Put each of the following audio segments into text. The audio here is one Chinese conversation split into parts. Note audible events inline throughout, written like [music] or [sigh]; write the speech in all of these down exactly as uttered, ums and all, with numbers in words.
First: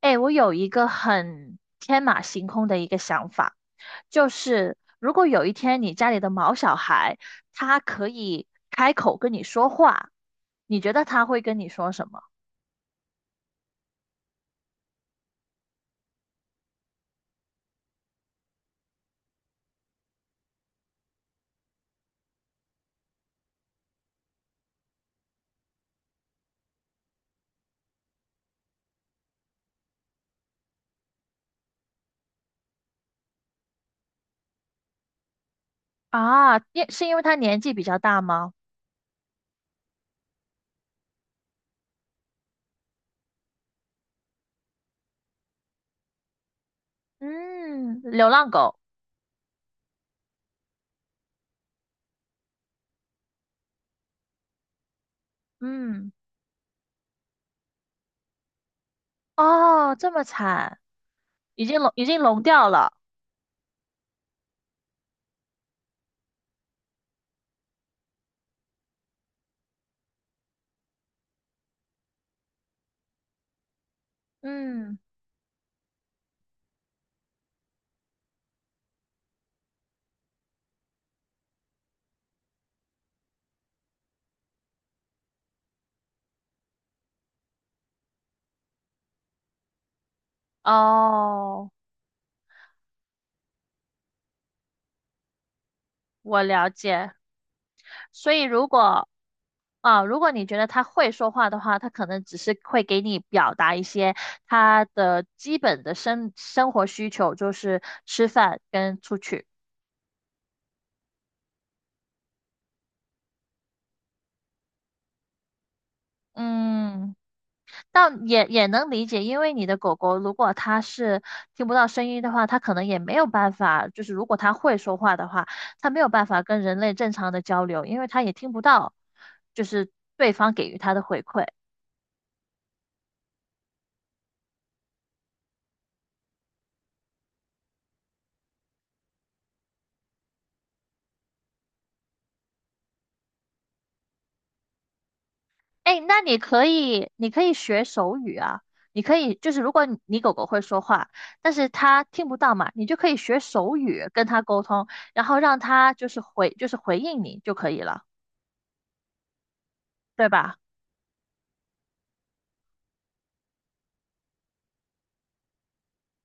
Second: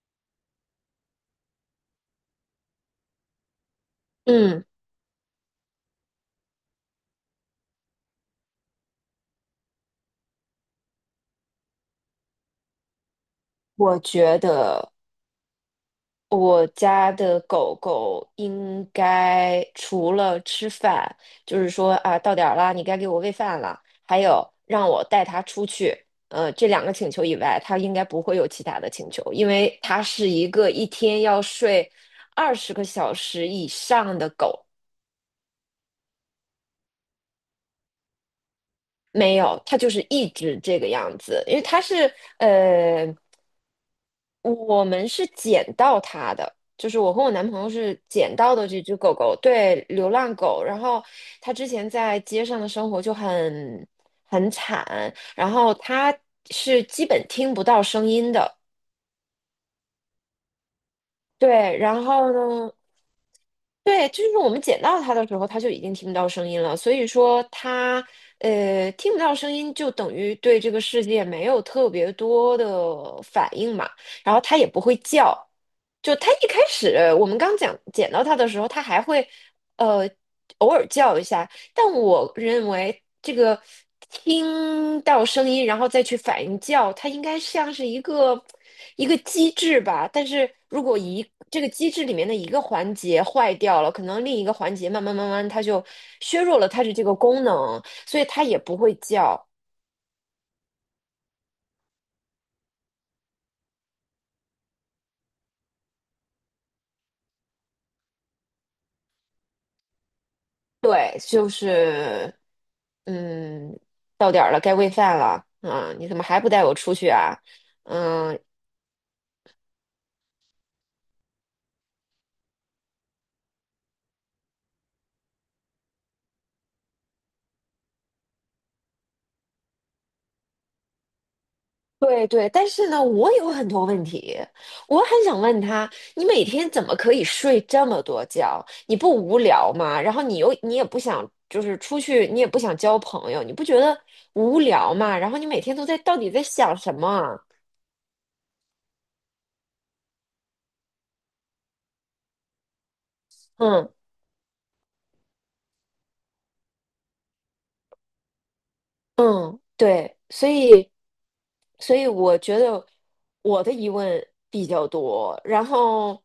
哎，我有一个很天马行空的一个想法，就嗯，是如果有一天你家里的毛小孩，他可以开口跟你说话，你觉得他会跟你说什么？我觉得我家的狗狗应该除了吃饭，就是说啊，到点儿了，你该给我喂饭了，还有让我带它出去，呃，这两个请求以外，它应该不会有其他的请求，因为它是一个一天要睡二十个小时以上的狗。啊，因是因为他年纪比较大吗？没有，它就是一直这个样子，因为它是呃。我们是捡到它的，就是我和我男朋友是嗯，流捡浪到的狗。这只狗狗，对，流浪狗。然后它之前在街上的生活就很很惨，然后嗯，它是基本听不到声音的。哦，这么惨，已对，经聋然已经后聋掉呢？了。对，就是我们捡到它的时候，它就已经听不到声音了。所以说它，呃，听不到声音，就等于对这个世界没有特别多的反应嘛。然后它也不会嗯，叫。就它一开始，我们刚讲捡到它的时候，它还会，呃，偶尔叫一下。但我认为这个听到声音，然后再去反应叫，它应该像是一个一个机制吧。但是如果一这个哦，机制里面的一个环节坏掉了，可能另一个环节慢慢慢慢它就我削弱了了它的这解。个功能，所以所以它也如不会果叫。啊，如果你觉得他会说话的话，他可能只是会给你表达一些他的基本的生生活需求，就是吃饭跟出去。对，就是嗯，到点儿了，该喂饭了。啊，你怎么还不带我出去嗯，啊？但嗯，也也能理解，因为你的狗狗如果它是听不到声音的话，它可能也没有办法，就是如果它会说话的话，它没有办法跟人类正常的交流，因为它也听不到，就是对方给予它的回馈。对对，但是呢，我有很多问题，我很想问他，你每天怎么可以睡这么多觉？你不无聊吗？然后你又你也不想，就是出去，你也不想交朋友，你不觉得无聊吗？然后你每天都在哎，到那底你在可想什么以，你啊可以学手语啊。你可以，就是如果你你狗狗会说话，但是它听不到嘛，你就可以学手嗯。语跟它沟通，然后让它就是回，就是回应你就可以了，嗯，对，对所吧？以，所以我觉得我的疑问比较多。然后，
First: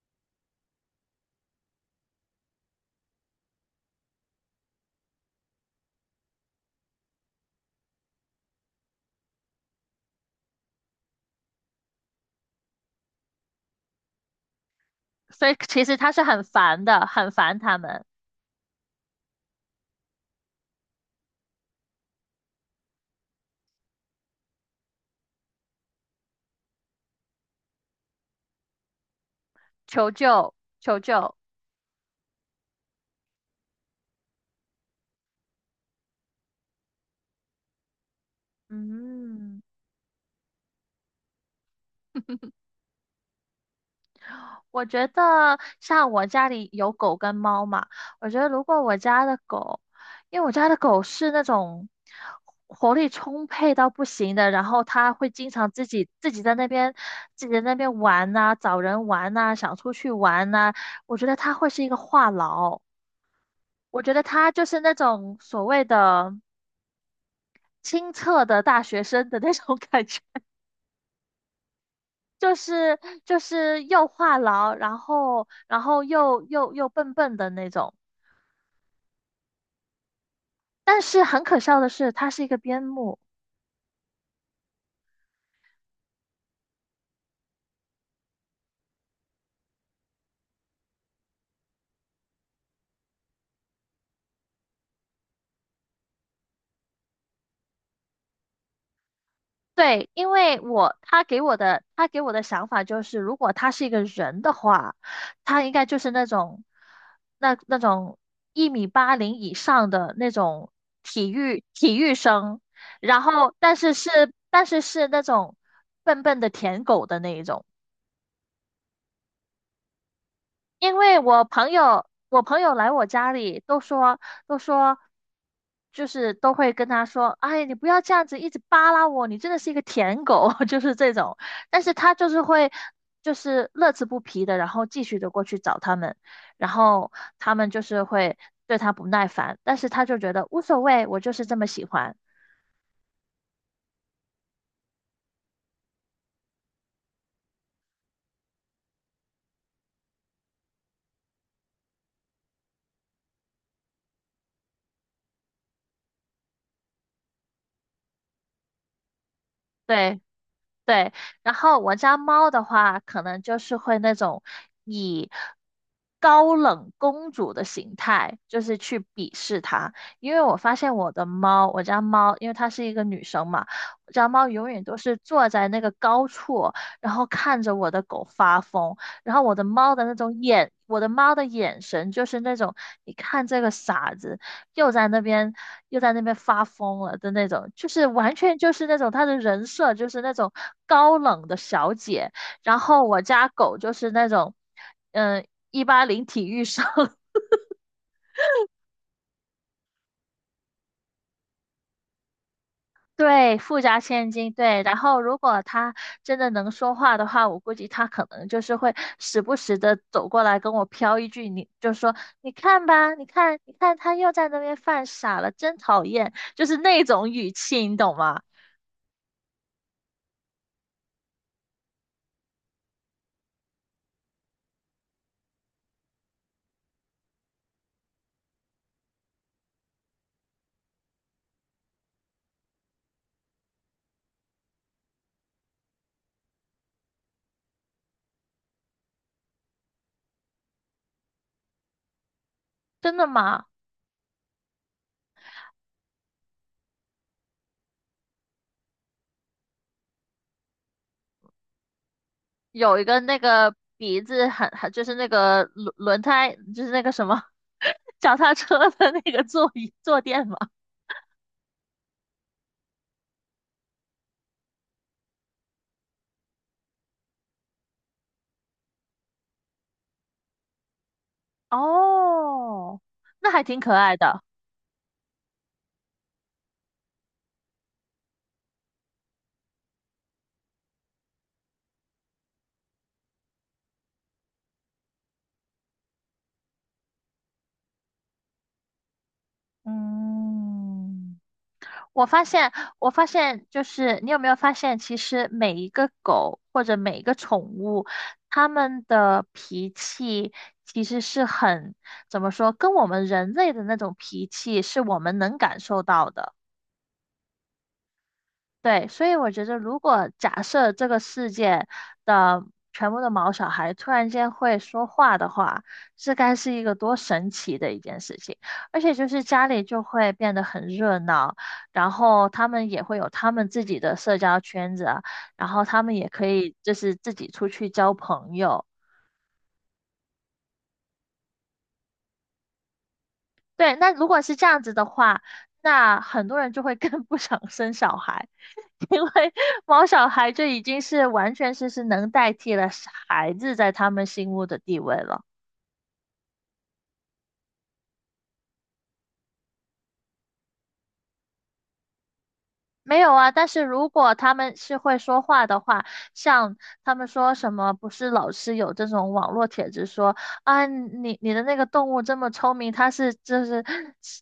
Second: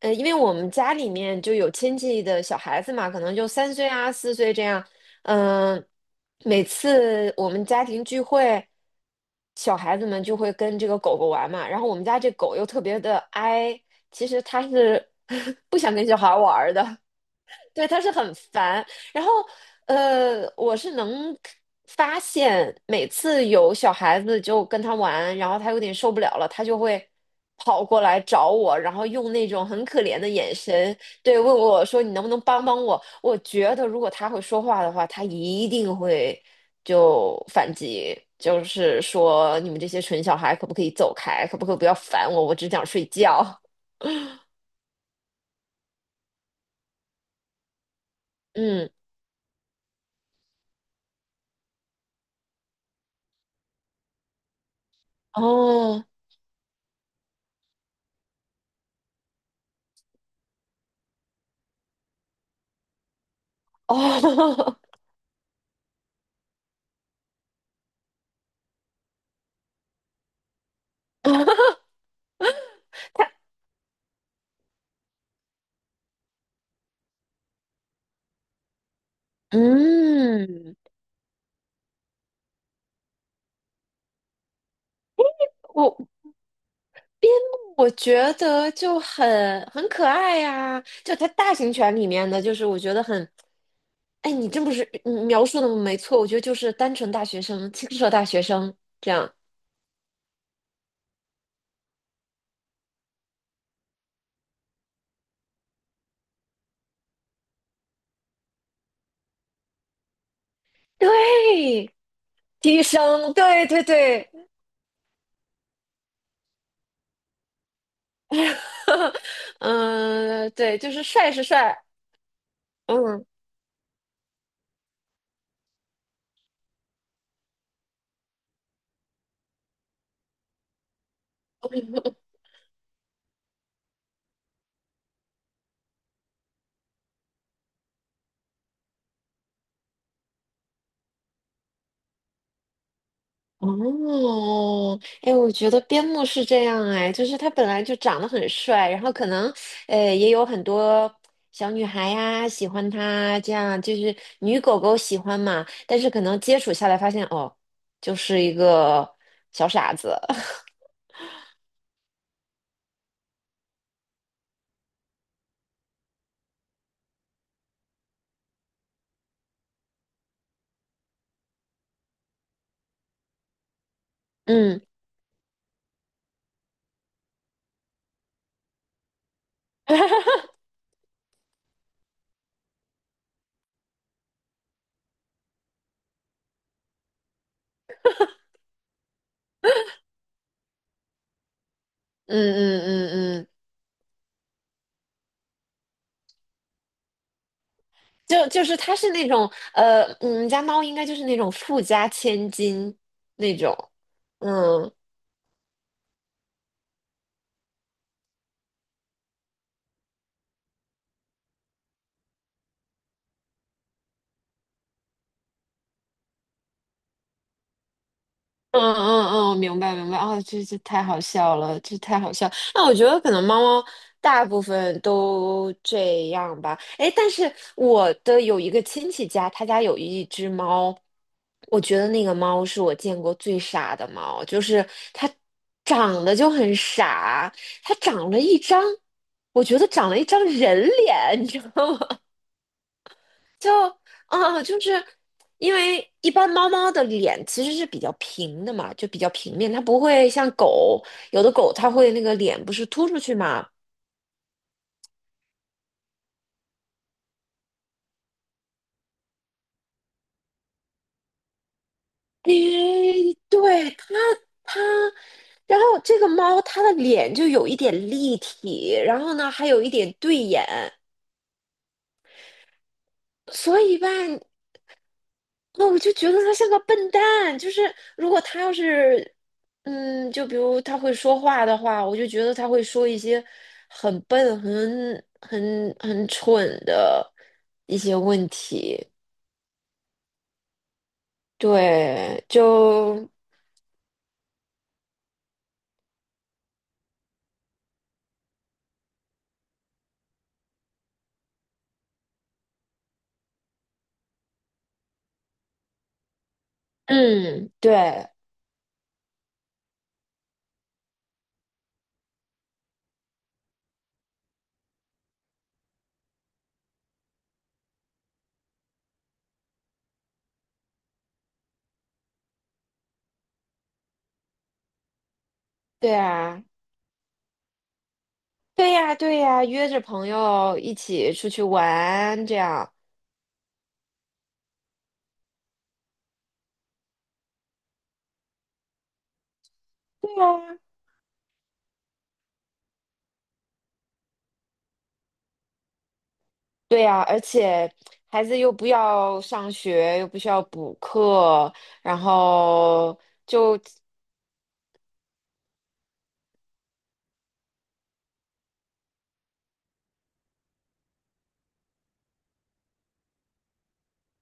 呃，因为我们家里面就有亲戚的小孩子嘛，可能就三岁啊、四岁这样。嗯、每次我们家庭聚会，小孩子们就会跟这个狗狗玩嘛。然后我们家这狗又特别的哀，其实它是 [laughs] 所以 [laughs] 不其想实跟它小是孩很玩儿烦的。的，很烦它对，他们，是很烦。然后，呃，我是能发现，每次有小孩子就跟他玩，然后他有点受不了了，他就会跑过来找我，然后用那种很可求怜的救，眼神，求救。对，问我说："你能不能帮帮我？"我觉得如果他会说话的话，他一定会就反击，就是说嗯。你们这些蠢小孩可不可以走开，可不可以不要烦我，我只想睡觉。我觉得像我家里有狗跟猫嘛，我觉得如果嗯，我家的狗，因为我家的狗是那种活力充沛到不行的，然后它会经常自哦，己自己在那边自己在那边玩呐、找人玩呐、想出去玩呐、我觉得它会是一个话痨，我觉得它就哦。是那种所谓的清澈的大学生的那种 [laughs] 感觉。[laughs] 就是就是又话痨，然后然后又又又笨笨的那种。嗯，但是很可笑的是，他是一个边牧。我我觉得就很很可爱呀、就它大型犬里面的，就是我觉得很，哎，你真不是你描述的没错，我觉得就是单纯大学生、青涩大学生这样，对，因为我他给我的他给我的想法就是，如果他是一个人的话，他应该就是那种那那种一米八零以上的那种体育对，体育生，低然声，后对但对是是对，但是是那种笨笨的舔狗的那一种。[laughs] 嗯对，就因是为帅是我朋帅。友，我朋友来我嗯。家里都说，都说，就是都会跟他说，哎，你不要这样子一直扒拉我，你真的是一个舔狗，[laughs] 就是这种。但是他就是会，就是乐此不疲的，然后继续的过去找他们，然后他们就是会对他不耐烦，但是他就觉得无所谓，我就是这么喜欢。哦，哎，我觉得边牧是这样哎，就是他本来就长得很帅，然后可能，呃，也有很多小女孩呀喜欢他，这样就是女狗狗喜欢嘛，但是可能接触下来发现，哦，就是一个小傻子。对，[laughs] 对，然后我家猫的话，可能就是会那种以高冷公主的形态，就是去鄙视它。因为我发现我的猫，我家猫，因为它是一个女生嘛，我家猫永嗯。远都是坐在那个高处，然后看着我的狗发疯。然后我的猫的那种眼，我的猫的眼神就是那种，你看这个傻子，又在那边又在那边发疯了的那种，就是完全就是那种他的人设就是那种高冷的小姐，嗯然嗯后嗯我家嗯，狗就是那种，嗯、一八零体育生。[laughs] 就就是他是那种呃，我们家猫应该就是那种富家千金那对，种。富家千金，对。嗯。然后，如果他真的能说话的话，我估计他可能就是会时不时的走过来跟我飘一句，你就说，你看吧，你看，你看，他又在那边犯傻了，真讨厌，就是那种语气，你懂吗？嗯嗯嗯，明白明白，哦，这这太好笑了，这太好笑。那我觉得可能猫猫大部分都这样吧。哎，但是我的有一个亲戚家，他家有一只猫，我觉得那个猫是我见过最傻的猫，就是它长得就很傻，它长了一张，我觉得长了一张人脸，你知道吗？真的吗？就啊，就是因为一般猫猫的脸其实是比较平的嘛，就比较平面，它不会像狗，有的狗它会那个脸不是有一凸出个去那嘛。个鼻子很很就是那个轮轮胎就是那个什么 [laughs] 脚踏车的那个座椅坐垫嘛，诶，对，它它，然后这个猫它的脸就有一点立体，然后呢还有一点对眼，哦，那还挺所可以吧，爱的。那我就觉得他像个笨蛋，就是如果他要是，嗯，就比如他会说话的话，我就觉得他会说一些很笨、很很很蠢的一些问题。嗯，我发对，现，我发就现就是你有没有发现，其实每一个狗或者每一个宠物，它们的脾气其实是很，怎么说，跟我们人类的那种脾气是我们能感受到的。嗯，对，对，所以我觉得，如果假设这个世界的全部的毛小孩突然间会说话的话，这该是一个多神奇的一件事情。而且就是家里就会变得很热闹，然后他们也会有他们自己的社交圈子啊然后他对们也可啊，以就是自己出去交朋友。对呀，对呀，约着朋友一起出去玩，这样。对，那如果是这样子的话，那很多人就会更 [laughs] 不想生小孩。[laughs] 因为毛小对孩就啊已经是完全是是能代替了孩子在他们心目的地位了。对呀，而且孩子又不要上学，又不需要补课，然后没有啊，但就，是如果他们是会说话的话，像他们说什么，不是老是有这种网络帖子说啊，你你的那个动物这么聪明，它是就是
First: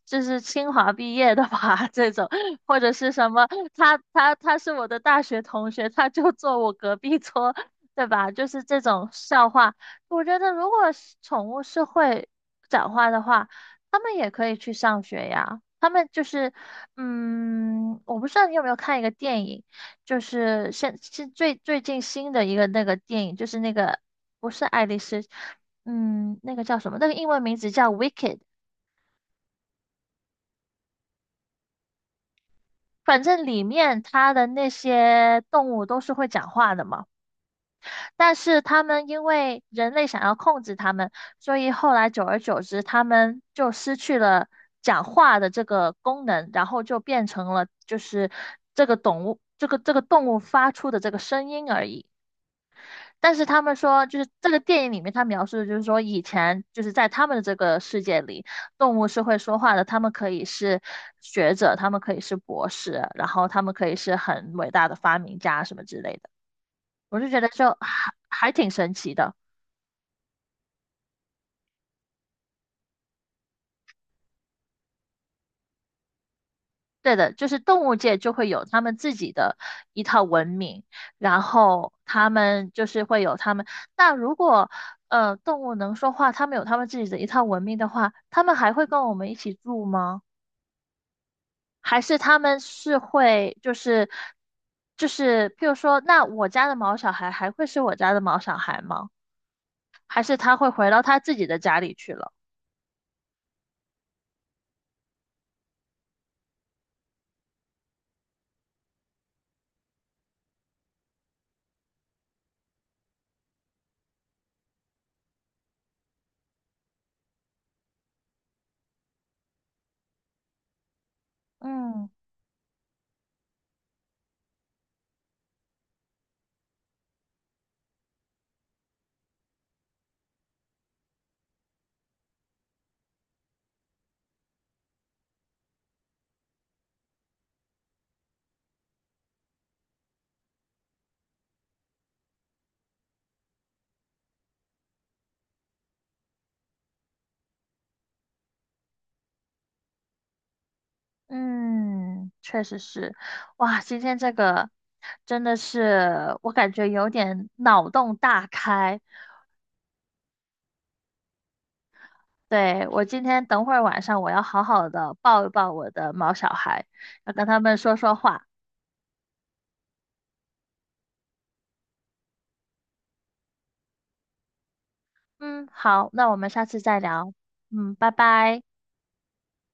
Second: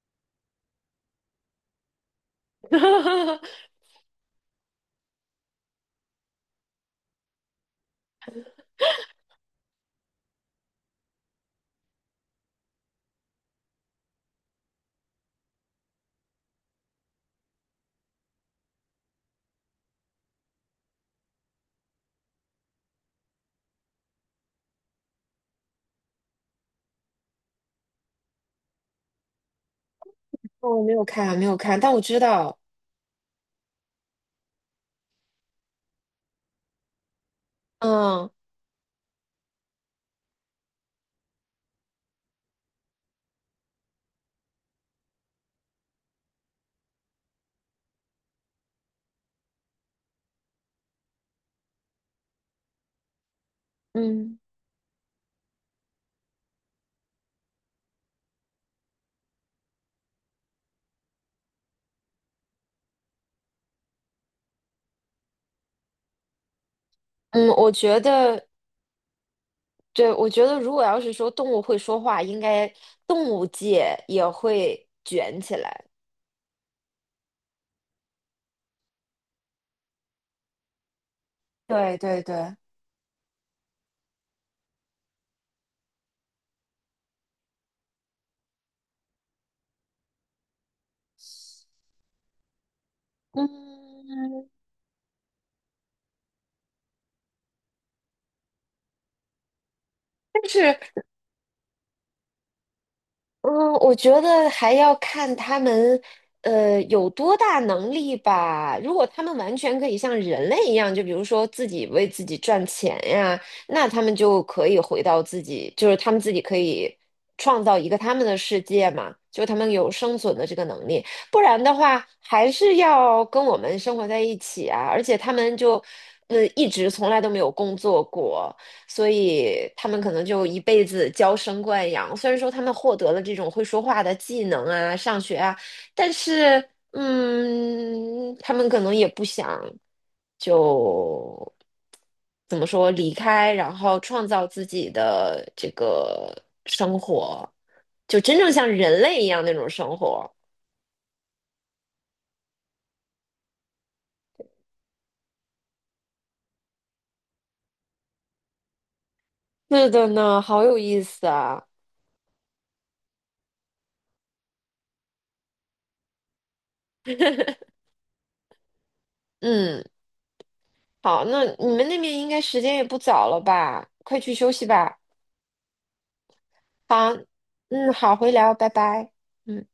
就是清华毕业的吧？[laughs] 这种，或者是什么，[laughs] 他他他是我的大学同学，他就坐我隔壁桌，对吧？就是这种笑话，我觉得如果是宠物是会讲话的话。他们也可以去上学呀。他们就是，嗯，我不知道你有没有看一个电影，就是现是最最近新的一个那个电影，就是那个不是爱丽丝，嗯，那个叫什么？那个英文名字叫《Wicked》，我没有看，没有看，但我知道，反正里面它的那些动物都是会讲话的嘛。嗯但是他们因为人类想要控制他们，所以后来久而久之，他们就失去了讲话的这个功能，然后就变成了就是这个动物这个这个动物发出的这个声音而已。但是他们说，就是嗯这个电影里面他描述的就是说，以前就是在他们的这个世界里，动物是会说话的，他们可以是学者，他们可以是博士，然后他们可以是很伟大的发明家什么之类的。我就觉得嗯，就我觉还得，还挺神奇的。对，我觉得如果要是说动物会说话，应该动物界也会卷起来。对的，就是动物界就会有他们自己的一套文明，然后对对他对，们就是会有他们。那如果呃动物能说话，他们有他们自己的一套文明的话，他们还会跟我们一起住吗？还是他们是会就是嗯，就是譬如说，那我家的毛小孩还会是我家的毛小孩吗？还是但他会是。回到他自己的家里去了？嗯，我觉得还要看他们，呃，有多大能力吧。如果他们完全可以像人类一样，就比如说自己为自己赚钱呀，那他们就可以回到自己，就是他们自己可以创造一个他们的世界嘛，就他们有生存的这个能力。不然的话，嗯。还是要跟我们生活在一起啊。而且他们就，呃，一直从来都没有工作过。所以他们可能就一辈子娇生惯养。虽然说他们获得了这种会说话的技能啊，上学啊，但是，嗯，他们可能也不想就怎么说离开，然后创造自己的这个生活，就真正像人类一样那种生活。嗯，确实是，哇，今天这个真的是我感觉有点脑洞大开。是的呢，好有意思啊。对，我今天等会儿晚上我要好好的抱一抱我的毛小孩，要跟他们说说话。嗯，好，那你们那边应该时间也不早了吧？快去休息吧。嗯，好，那我们下次再好，聊。嗯，嗯，拜好，回聊，拜。拜拜。嗯。